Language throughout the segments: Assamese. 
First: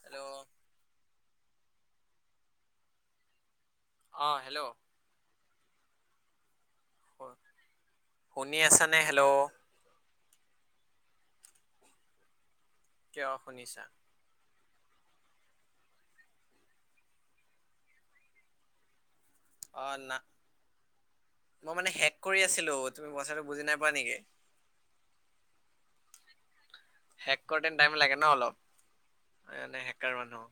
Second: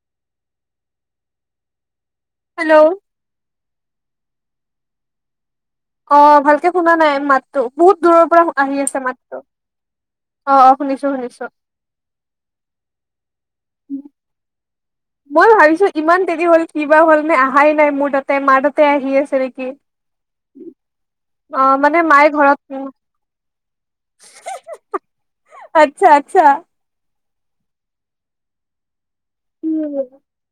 হেল্ল' হেল্ল' অঁ হেল্ল' অ ভালকে শুনা নাই মাতো বহুত দূৰৰ পৰা শুনি আহি আছানে আছে হেল্ল' মাততো অ অ শুনিছো চৰেছ কিয় শুনিছা মই ভাবিছো ইমান দেৰি হ'ল ক বাা হ'ল নে অহাই নাই মোৰ তাতে মাৰ তাতে আহি আছে তকে অ না মই মানে শেষ কৰি আছিলো তুমি কথাাটো বুজি নাপাপোৱা নেকি আচ্ছা আচ্ছা হেক কৰতে টাইম লাগে ন অলপ হেকাৰ উম মানুহ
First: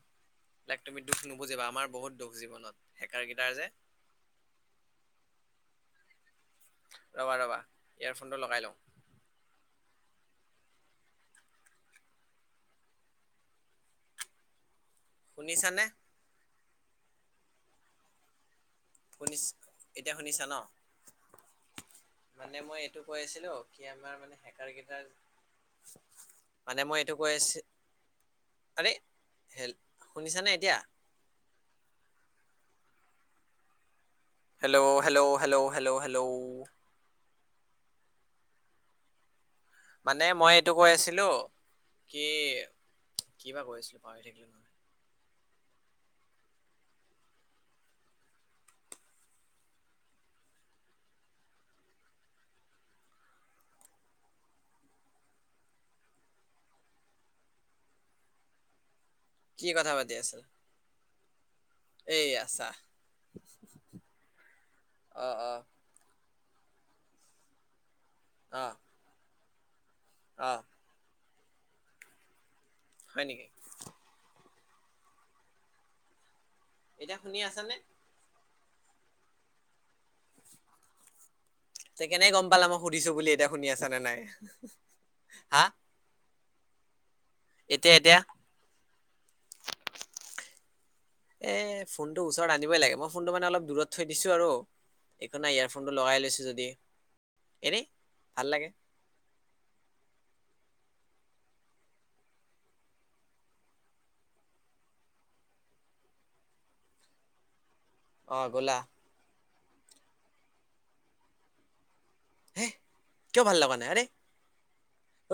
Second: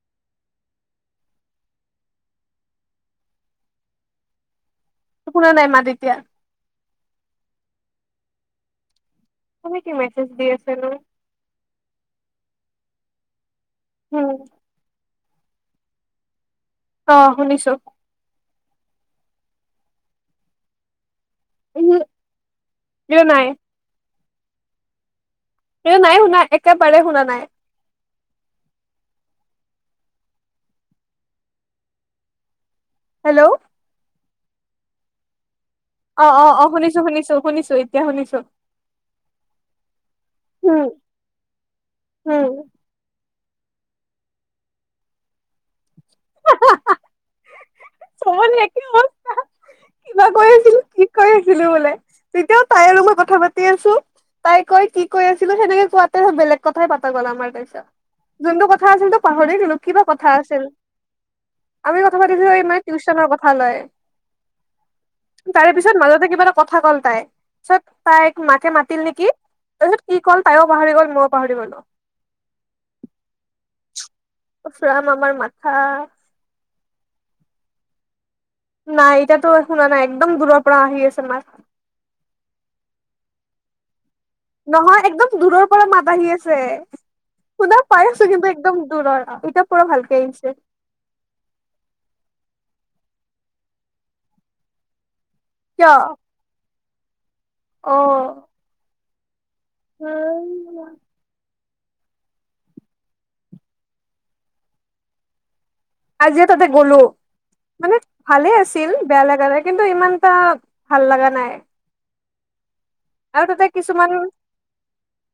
তাইক তুমি দুখ নুবুজিবা আমাৰ বহুত দুখ জীৱনত হেকাৰকেইটাৰ যে কোোনো নাই মা এতিয়া ৰবা ৰবা ইয়োৰফোনটো লগাই লওঁ তুমি কি মেছেজ দিিয় আছ উম শুনিছানে? অ', শুনিছো। শুনিছ এতিয়া শুনিছা ন? মানে মই এইটো কৈ কিয় নাই আছিলো। কি আমাৰ মানে হেকাৰ কেইটাৰ। এই নাই শুনা মানে মই একেবাৰে এইটো শুনা কৈ নাই। আছি আৰে হেল শুনিছানে এতিয়া? Hello hello hello hello. অ', অ', হেল্ল' অ', শুনিছো, শুনিছো, শুনিছো এতিয়া শুনিছো। মানে মই এইটো উম কৈ আছিলো কি। উম কি বা কৈ আছিলো পাহৰি থাকিলো নহয়। [inaudible] চব একে অৱস্থা কিবা কৈ আছিলো। কি কয় আছিলো বোলে তেতিয়াও তাই আৰু মই কথা পাতি আছো। তাই কৈ কি কৈ আছিলো সেনেকে কোৱাতে বেলেগ কথাই পাতা গ'ল আমাৰ তাৰপিছত যোনটো কথা আছিলতো। পাহৰি কি গ'লো কিবা পাতি কথা আছিলা আছিল আমি কথা এই পাতি আছা ইমান। টিউচনৰ কথা লয় অ অ তাৰে পিছত মাজতে কিবা এটা। কথা ক'ল তাই পিছত তাইক অ মাকে মাতিল নেকি তাৰপিছত কি ক'ল অ তাইও পাহৰি গ'ল মইও। পাহৰি গ'লো। হয় নেকি। উফ ৰাম আমাৰ মাথা। এতিয়া শুনি আছা নে? নাই এতিয়াটো শুনা নাই একদম দূৰৰ পৰা আহি আছে মাত। তে কেনেকে গম পালা মই সুধিছো বুলি এতিয়া শুনি আছা নে নাই। নহয় একদম হা দূৰৰ পৰা মাত আহি আছে। শুনা এতিয়া পাই এতিয়া আছো কিন্তু একদম দূৰৰ এতিয়া পুৰা ভালকে আহিছে। এ ফোনটো ওচৰত আনিবই লাগে মই ফোনটো মানে অলপ দূৰত থৈ দিছো আৰু। একো নাই কিয় ইয়াৰফোনটো লগাই লৈছা যদি। এনে অ' ভাল লাগে। [unintelligible] আজিয়ে তাতে গ'লো মানে অ ভালে গ'লা আছিল বেয়া লাগা নাই। কিন্তু ইমান এটা ভাল লাগা নাই। হে। কিয় আৰু ভাল তাতে লগা নাই আৰে কিছুমান।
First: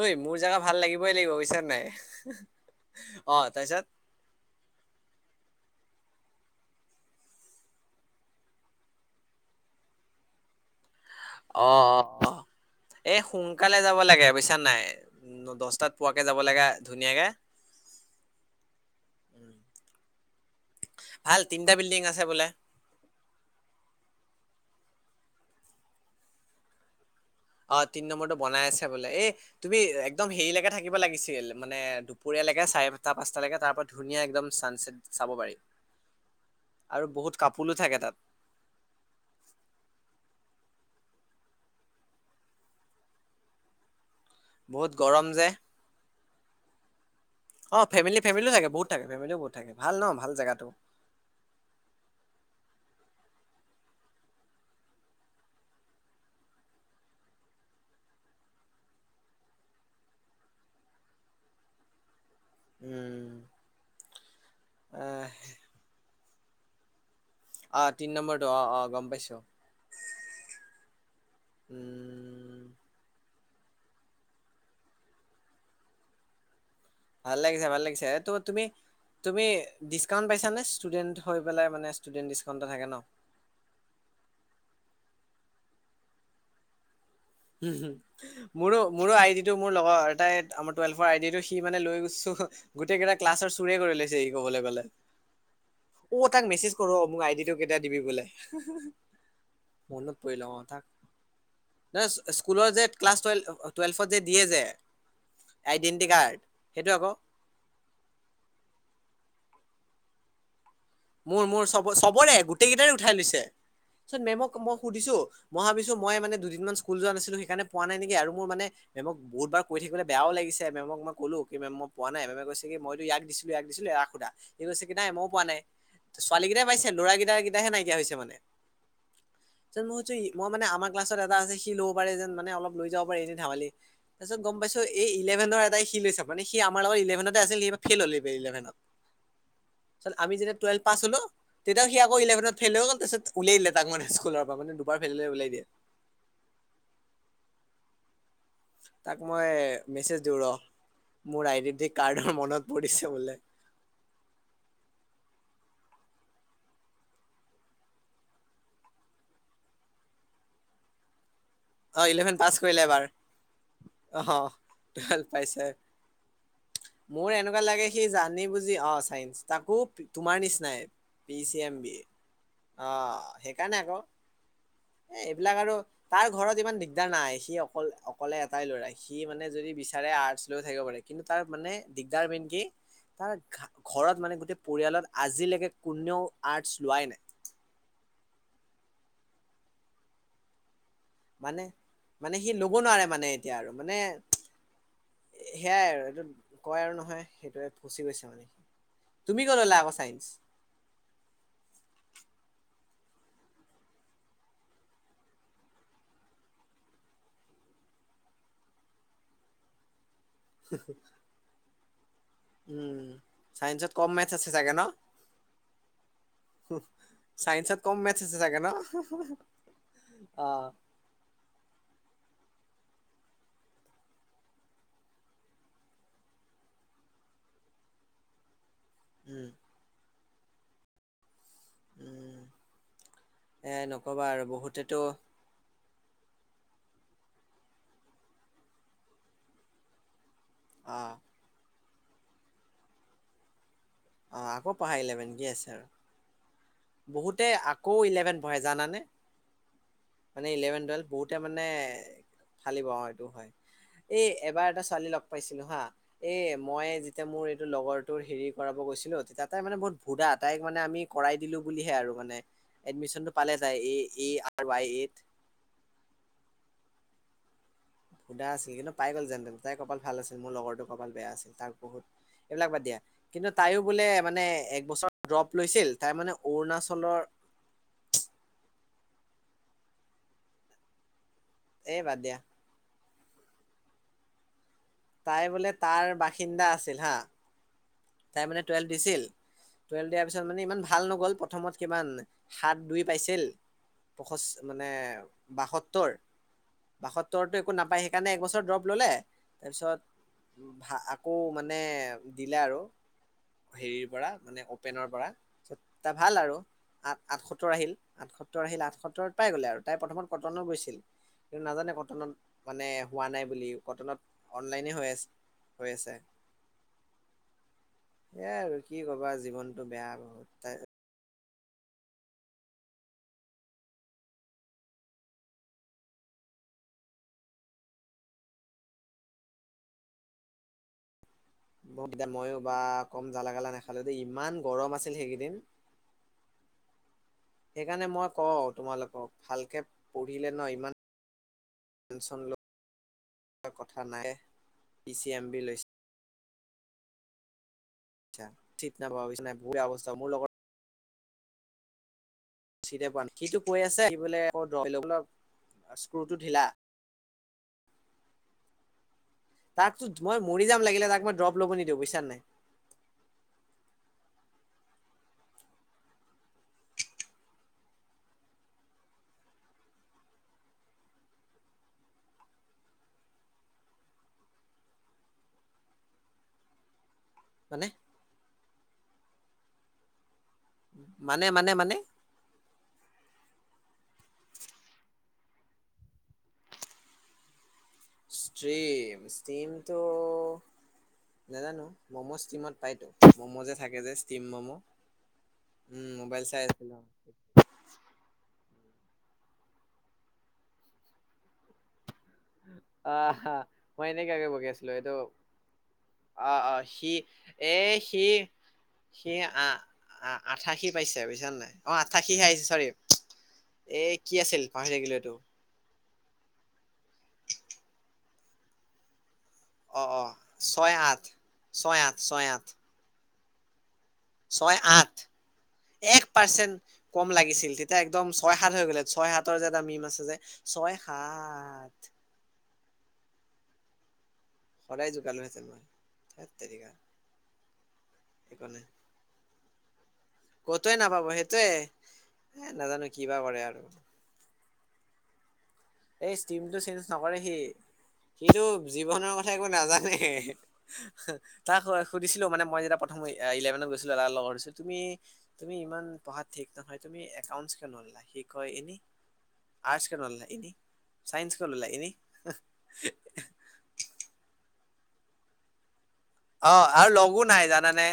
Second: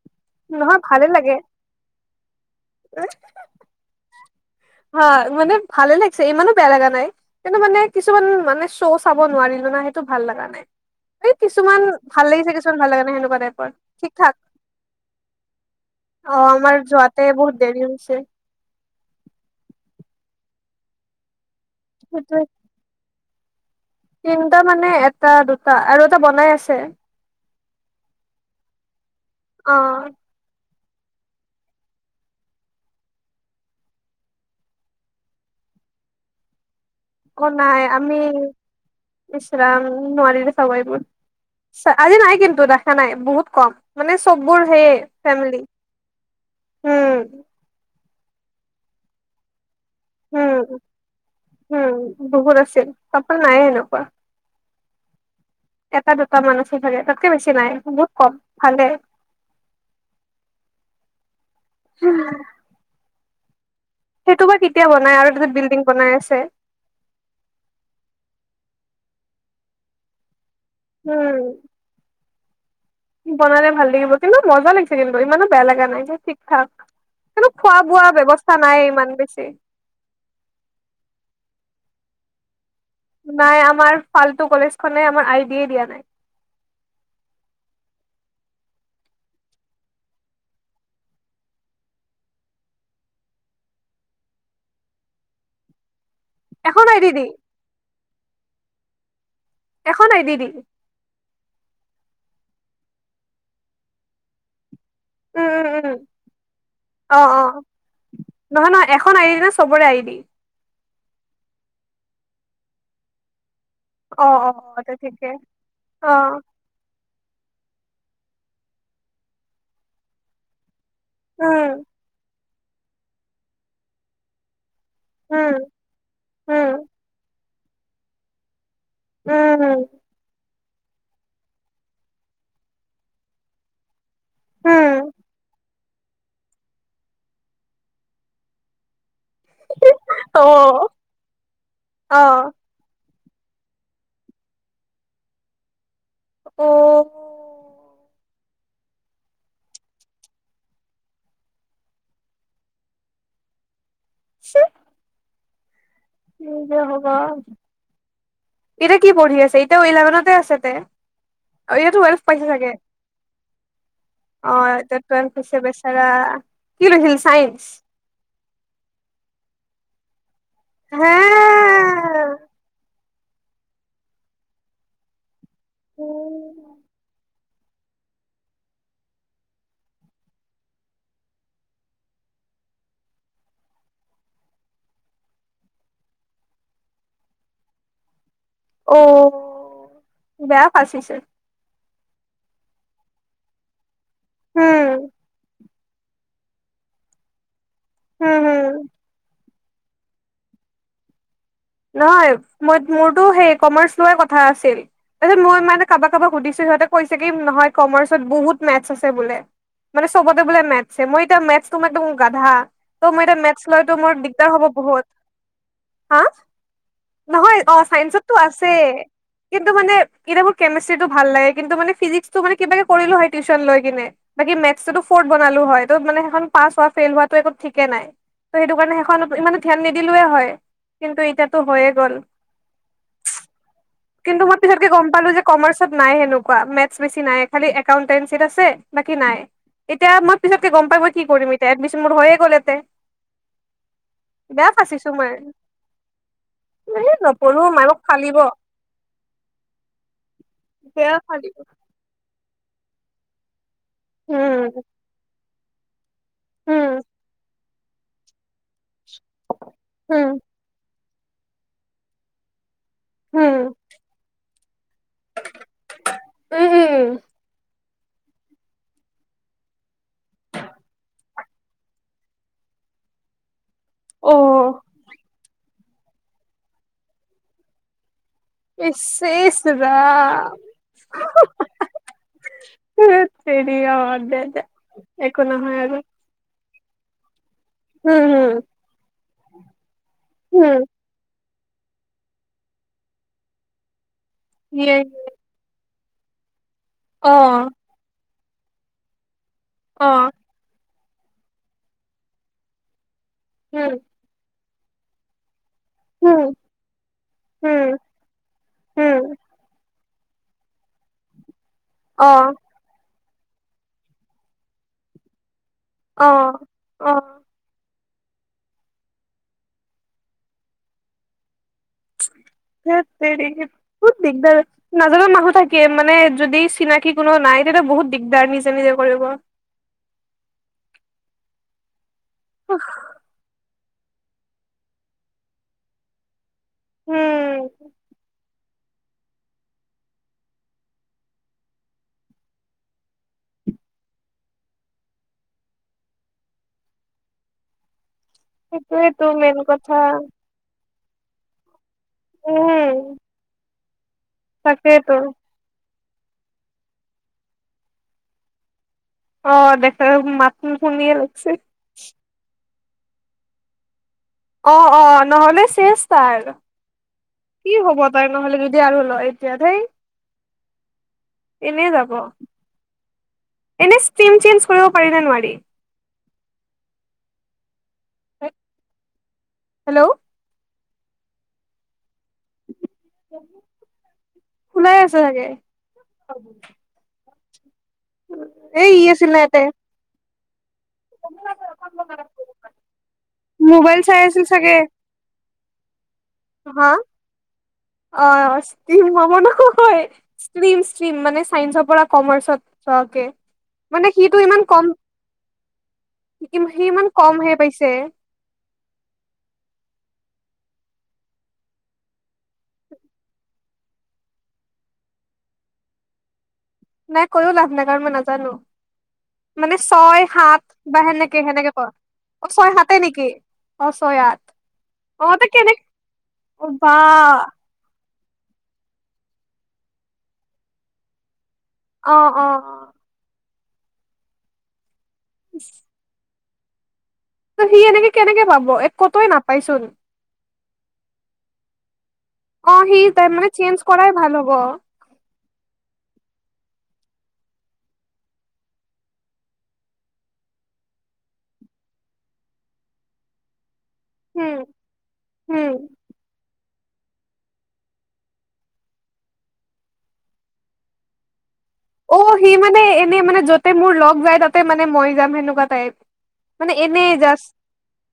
ঐ মোৰ জাগা ভাল নহয় ভালে লাগিবই লাগিব লাগে বুজিছা নে নাই অ তাৰপিছত। হা মানে। ভালে লাগিছে ইমানো বেয়া লাগা নাই কিন্তু মানে কিছুমান মানে শ্ব' চাব নোৱাৰিলো না সেইটো ভাল লগা নাই। এই অ কিছুমান অ ভাল অ লাগিছে কিছুমান ভাল লাগা এ নাই সেনেকুৱা টাইপৰ সোনকালে যাব ঠিক লাগে থাক। বুজিছা নাই ন- দহটাত পোৱাকে যাব অ', লাগে আমাৰ যোৱাতে ধুনীয়াকে বহুত দেৰি হৈছে। ভাল তিনিটা বিল্ডিং আছে বোলে। তিনিটা মানে এটা, দুটা আৰু এটা বনাই আছে। অ', তিনি নম্বৰটো বনাই আছে বোলে এই তুমি অ' একদম হেৰি লৈকে থাকি। থাকিব লাগিছিল মানে দুপৰীয়ালৈকে চাৰিটা পাঁচটালৈকে তাৰ পৰা ধুনীয়া একদম চানচেটটো চাব পাৰি। [inaudible] একো কাপোলো নাই থাকে তাত আমি ইচ ৰাম নোৱাৰি। হ'ব এইবোৰ আজি নাই কিন্তু দেখা নাই বহুত কম। মানে চব বোৰ সেইয়ে বহুত গৰম যে ফেমলি উম। ফেমেলি, ফেমেলি থাকে বহুত থাকে ফেমেলি ও বহুত থাকে। ভাল ন ভাল উম, জেগাটো হম বহুত আছিল কাপল নাই এ এনেকুৱা। এটা দুটা মানহে আছিল চাগে তাতকে বেছি নাই বহুত কম ভালে। উম। উম। সেইটো বা কেতিয়া বনাই আহ আৰু এটা যে বিল্ডিং বনাই আছে। অহ তিনি নম্বৰটো অ অ গম পাইছোঁ। উম। বনালে ভাল লাগিব কিন্তু মজা লাগিছে কিন্তু ইমানো বেয়া লগা নাই ঠিক ঠাক। ভাল কিন্তু লাগিছে খোৱা ভাল লাগিছে বোৱা এ ত ব্যৱস্থা তুমি। নাই ইমান বেছি তুমি ডিছকাউণ্ট পাইছা নে ষ্টুডেণ্ট হৈ পেলাই মানে ষ্টুডেণ্ট ডিছকাউণ্ট। এটা থাকে ন নাই আমাৰ ফাল্টু কলেজ খনে আমাৰ আইডিয়ে দিয়া নাই। মোৰো মোৰো আইডিটো মোৰ লগৰ এটাই আম টুৱেলভৰ আইডিটো সি মানে লৈ গৈছে। গোটেই কেইটা ক্লাছৰ চোৰে কৰি লৈছে সি ক'বলৈ গ'লে। অ তাক মেছেজ এখন আই কৰোঁ ডি দি মোক আইডিটো কেতিয়া দিবি বোলে। এখন মনত আই ডি পৰিল দি অ তাক। স্কুলৰ যে ক্লাছটেল টুৱেলভত যে দিয়ে যে। উম, উম, উম আইডেন্টি কাৰ্ড সেইটো আকৌ অ' অ' নহয় নহয় এখন আহ সবৰে আই দি মোৰ মোৰ চব চবৰে গোটেই কেইটাৰে উঠাই লৈছে। চোন অ অ মেমক মই অ তে সুধিছো ঠিকে মই ভাবিছো অ মই মানে দুদিনমান স্কুল যোৱা নাছিলো সেইকাৰণে পোৱা নাই নেকি মোৰানে মেমক বহুত বাৰ ক থাকিব বেও লাগিছে মেমক মই কলো কি উম মেম মই প নাই মমে কৈছে মইতোয়াক দিছিলো ইয়াক দিছিলো এৰা সধা কৈছে কি নাই মইও পোৱা উম নাই ছোৱালী কেইটাই উম পাইছে ল'ৰাকেইটা কেইটাহে নাইকিয়া হৈছে মানে উম মইো মই মানে আমাৰ ক্লাছত এটা আছে সি ল'ব পাৰে যেন মানে অলপ লৈ যাব পাৰে এনে ধেমালি। তাৰপিছত গম পাইছোঁ এই উম ইলেভেনৰ এটাই সি। কি লৈছা মানে সি আমাৰ লগত ইলেভেনতে আছিল সি এইবাৰ ফেইল হ'ল ইলেভেনত আমি অ যেতিয়া। টুৱেলভ পাছ হ'লো তেতিয়া সি অ আকৌ ইলেভেনত ফেইল হৈ গ'ল তাৰপিছত। উলিয়াই দিলে তাক মানে স্কুলৰ পৰা মানে দুবাৰ ফেল হলে উলাই দিয়ে। অ। তাক মই। মোৰ আইডেন্টিটি কাৰ্ডৰ মনত পৰিছে বোলে। [inaudible] কি যে হ'ব। এতিয়া কি পঢ়ি আছে এতিয়া ইলেভেনতে আছে তে। আৰু ইয়াতো অ ৱেলভ ইলেভেন পাইছে পাছ চাগে। কৰিলে এবাৰ অ', এতিয়া টুৱেলভ ট হৈছে পাইছে ববেচাৰা কি কৰিৈছিল মোৰ চাইন্স। এনেকুৱা লাগে সি জানি অ', চাইস তাকো তোমাৰ নিচিনাই হে পি চি এম বি অ'। সেইকাৰণে আকৌ এ এইবিলাক আৰু তাৰ ঘৰত ইমান উম দিগদাৰ নাই। সি অকল অকলে এটাই ল'ৰা সি মানে যদি বিচাৰে আৰ্টছ লৈ থাকিব পাৰে কিন্তু তাৰ মানে দিগদাৰ মেইন তাৰ ঘৰত মানে গোটেই পৰিয়ালত আজিলৈকে কোনেও আৰ্টচ লোৱাই নাই [inaudible] অ', বেয়া ফাচিছে। মানে মানে সি ল'ব নোৱাৰে মানে এতিয়া আৰু মানে উম সেয়াই আৰু এইটো কয় আৰু নহয় সেইটোে ফচি গৈছে হম মানে হম তুমি কি ন লাব চাইন্ঞ্চ নহয় মই মোৰতো সেই কমাৰ্চ লোৱাৰ কথা আছিল তাৰপিছত মই মানে কাৰোবাক কাৰোবাক সুধিছিলো ব চবতে বো মেছে মই এ ম তোমাৰ গাধা উম ত মই এতিয়া মেথছ চাইন্সত লৈতো কম মোৰ মেথছ আছে দিগদাৰ হ'ব বহুত হা স নহয় অ চাইন্সতটো আছে কিন্তু মানে কি অ মোৰ কেমেষ্ট্ৰিটো ভাল লাগে কিন্তু মানে ফিজিকস তো মানে কিবাকে কৰিলোঁ হয় টিউচন লৈ কিনে, বাকী মেটচটোতো ফৰ্থ বনালো হয়। ত'ত মানে সেইখন পাছ হোৱা ফেইল হোৱাত তো একো ঠিকে নাই, তো সেইটো কাৰণে সেইখনত উম ইমানে ধ্যান নিদিলোৱে হয়। কিন্তু এতিয়া তো হৈয়ে গ'ল উম এ নকবা কিন্তু, আৰু মই পিছতকে বহুতেতো গম পালোঁ যে কামাৰ্চ নাই হেনো কয়া, মেটচ বেছি নাই। খালী একাউণ্টেঞ্চিত আছে, বাকী নাই। এতিয়া মই পিছতকে গম পাই অ মই কি কৰিম এতিয়া? এডমিশ্যন মোৰ হৈয়ে গ'ল এতে। অ, আকৌ পঢ়া ইলেভেন কি আছে আৰু? এই বহুতে নপঢ়ো মাই মোক আকৌ ইলেভেন ফালিব পঢ়ে জানানে? মানে ইলেভেন টুৱেলভ বেয়া বহুতে ফালিব মানে ফালিব অ, এইটো হয়। এই এবাৰ এটা উম ছোৱালী লগ পাইছিলো হা। এ মই উম যেতিয়া মোৰ এইটো লগৰটোৰ হেৰি কৰাব গৈছিলো। [unintelligible] তেতিয়া তাই মানে বহত ভূদা, উম তাইক মানে আমি কৰাই দিলোঁ বুলিহে আৰু মানে এডমিচনটো পালে উম তাই এ ই আৰ ৱাই এত উম উম ভূদা আছিল, কিন্তু পাই গ'ল যেন-তেন। তাই কপাল ভাল আছিল, মোৰ লগৰটো কপাল বেয়া আছিল। তাক বহুত এইবিলাক বাদ দিয়া কিন্তু, তাইও বোলে অ মানে এক বছৰ ড্ৰপ লৈছিল। তাই মানে অৰুণাচলৰ ইছ চেইছ ৰাম। এই বাদ দিয়া। [unintelligible] তাই বোলে নহয় আৰু তাৰ বাসিন্দা আছিল হা। উম তাই হম মানে টুৱেলভ দিছিল। টুৱেলভ দিয়াৰ পিছত মানে হম ইমান ভাল নগ'ল প্ৰথমত কিমান? সাত দুই পাইছিল। পষছ মানে ইয়ে বাসত্তৰ অ বাসত্তৰটো একো নাপায়, সেইকাৰণে একো চ ট ড্ৰপ ল'লে, অ তাৰপিছত হা আকৌ মানে দিলে আৰু হম হেৰিৰ পৰা মানে অপেনৰ পৰা তা ভাল হম আৰু আঠ আঠসত্তৰ হম আহিল আঠসত্তৰ আহিল আঠসত্তৰ হম পাই গ'লে আৰু তাই প্ৰথমত কটনো গৈছিল কিন্তু নাজানে কটনত অ মানে হোৱা নাই বুলি কটনত অনলাইনে হৈ আছে। হৈ আছে অ, অ। এয়াই আৰু কি ক'বা জীৱনতটো বেয়া বহুত তাইৰ। [inaudible] [unintelligible] বহুত দিগদাৰ নাজানা মানুহ থাকে মানে যদি চিনাকি কোনো নাই। সেটোৱে বহুত দিগদাৰ নিজে নিজে কৰিব। বহুগিতা ময়ো বা কম জালা-গালা নেখা যদি ইমান গৰম আছিল সেইকেইদিন। সেইকাৰণে মই কওঁ তোমালোকক ভালকে পঢ়িলে ন ইমান পেঞ্চন ল [inaudible] কথা নাই পি চি এম বি লৈছে। [unintelligible] সেইটোয়েতো মেইন কথা অৱস্থা মোৰ লগত [unintelligible] উম সিটো কৈ আছে তাকেইতো [unintelligible] ক্ৰুটো ঢিলা। অ দেখা তাকতো মই মাত মৰি যাম লাগিলে শুনিয়ে তাক মই লাগিছে ড্ৰপ ল'ব নিদিওঁ বুইছান নাই? অ, অ। নহ'লে চেচ তাৰ কি হ'ব তাই নহ'লে যদি আৰু ল এতিয়া ধেই। এনেই যাব। এনে ষ্টীম চেঞ্জ কৰিব পাৰিনে নোৱাৰি? মানে? হেল্ল' মানে, মানে, মানে? খোলাই আছে চাগে। এই ই ষ্ট্ৰীম, আছিল ন ইয়াতে ষ্ট্ৰীমটো' নাজানো ম'ম' ষ্টিমত পাইটো, ম'ম' যে থাকে মোবাইল যে চাই ষ্টিম আছিল ম'ম'। চাগে। উম, মোবাইল চাই হা আছিলো। অ ষ্টিম ম'ম' নহয় ষ্ট্ৰীম ষ্ট্ৰীম মানে চাইন্সৰ পৰা কমাৰ্চত চোৱাকে আহ হা মানে সিটো ইমান কম সি অ অ ইমান সি কম হে এ পাইছে। সি সি আহ অ আঠাশী পাইছে বুইছান নাই অ আঠাশী হে আহিছে চৰি এ কি আছিল পাহৰি থাকিলোটো নাই কৈও লাভ নাই কাৰণ মই নাজানো মানে অ ছয় অ সাত ছয় বা আঠ সেনেকে সেনেকে ক ছয় আঠ অ আঠ ছয় সাতে নেকি অ ছয় আঠ ছয় আঠ অ' তে কেনে এক অ' পাৰ্চেণ্ট বা কম লাগিছিল তেতিয়া এক দম ছয় সাত হৈ গ'লে ছয় সাতৰ যে এটা মিম আছে যে ছয় সাত অ অ অ সদায় জুকালো হেতেন মই ধেত তেৰিকা ত সি এনেকে কেনেকে পাব এক কতয়ে নাপাইচোন কতৱে নাপাব সেইটোৱে এ অহ' নাজানো সি কিবা তাৰমানে কৰে আৰু চেঞ্জ কৰাই ভাল হ'ব। এই ষ্টিমটো চেঞ্জ নকৰে সি। কিন্তু জীৱনৰ কথা একো নাজানে। তাক সুধিছিলোঁ মানে মই যেতিয়া প্ৰথম ইলেভেনত গৈছো এটাৰ উম, লগত তুমি, তুমি উম। ইমান ঠিক নহয় তুমি একাউণ্টছ কিয় নললা, সি কয় এনেই আৰ্টছ কিয় নললা এনেই। চাইন্স। কিয় ললা এনেই অহ' সি মানে এনেই মানে যতে মোৰ লগ যায়, তাতে মানে মই যাম সেনেকুৱা টাইপ। মানে অ আৰু এনেই লগো জাষ্ট নাই জানানে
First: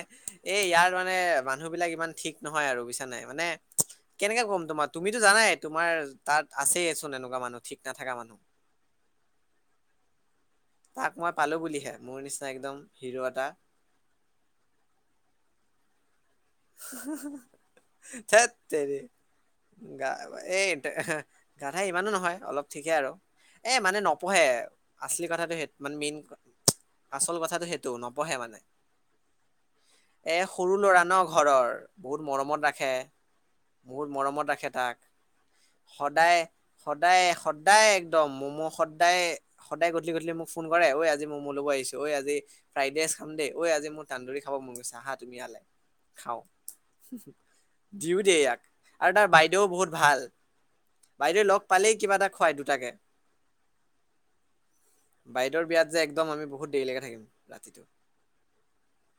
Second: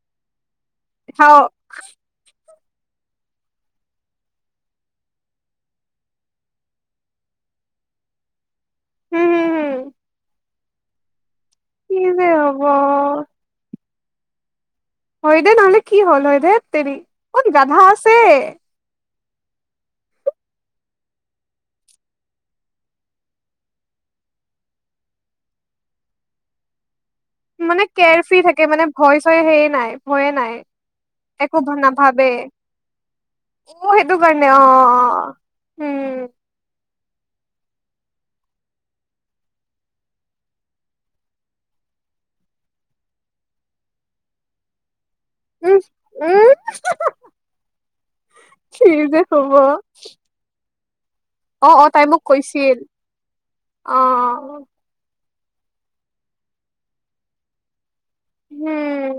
এই ইয়াৰ মানে হাও মানুহ বিলাক ইমান ঠিক নহয় আৰু বিছা নাই মানে কেনেকে কম তোমাক তুমিতো জানাই তোমাৰ তাত আছেইচোন এনেকুৱা মানুহ ঠিক নাথকা মানুহ হম হম হম তাক মই পালো বুলিহে কি মোৰ যে নিচিনা হব একদম হিৰো এটা হয় দে নহলে কি হ'ল হয় ধেত তেৰি অকন গাধা আছে ধেৎ তেৰি। গা এই গাধা ইমানো নহয় অলপ ঠিকে আৰু এ মানে নপঢ়ে আচলি কথাটো সেই মানে মেইন আচল কথাটো মানে সেইটো কেয়াৰ নপঢ়ে ফ্ৰী থাকে, মানে ভয় চয় সেয়ে নাই, ভয়ে এ নাই। সৰু ল'ৰা ন ঘৰৰ, বহুত মৰমত ৰাখে। উম' বহুত সেইটো মৰমত কাৰণে ৰাখে অহ, তাক অহ, উম। সদায় সদায় সদায় একদম ম'ম' সদায়, সদায় গধূলি-গধুলি মোক ফোন কৰে ঐ আজি ম'ম' ল'ব ঐ আজি ফ্ৰাইড ৰাইচ খাম দেই, ঐ মোৰ তান্দোৰি খাব মন গৈছে, আহা তুমি ইয়ালে। উম খাওঁ। উম দিওঁ দেই ইয়াক কি আৰু যে তাৰ বাইদেউও বহুত ভাল। বাইদেউ লগ অহ', পালেই অহ' তাই কিবা মোক এটা খুৱাই কৈছিল দুটাকে অহ। বাইদেউৰ বিয়াত যে একদম আমি বহুত দেৰিলৈকে থাকিম, ৰাতিটো। হম।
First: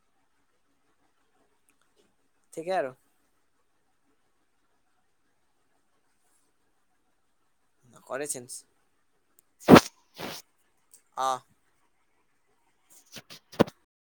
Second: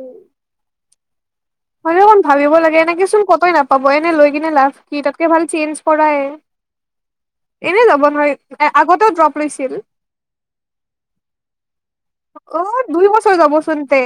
হয় অকন ভাবিব ঠিকে লাগে, আৰু এনেকেোন কতো নাপায়। কবই নে, লৈ কিনে লাভ কি তাতকে ভাল চেঞ্জ কৰায়ে। এনে যাব নকৰে নোৱাৰি, চেঞ্জ আগতেও ড্ৰপ লৈছিল। অ অহ' দুই বছৰ যাবচোন তে।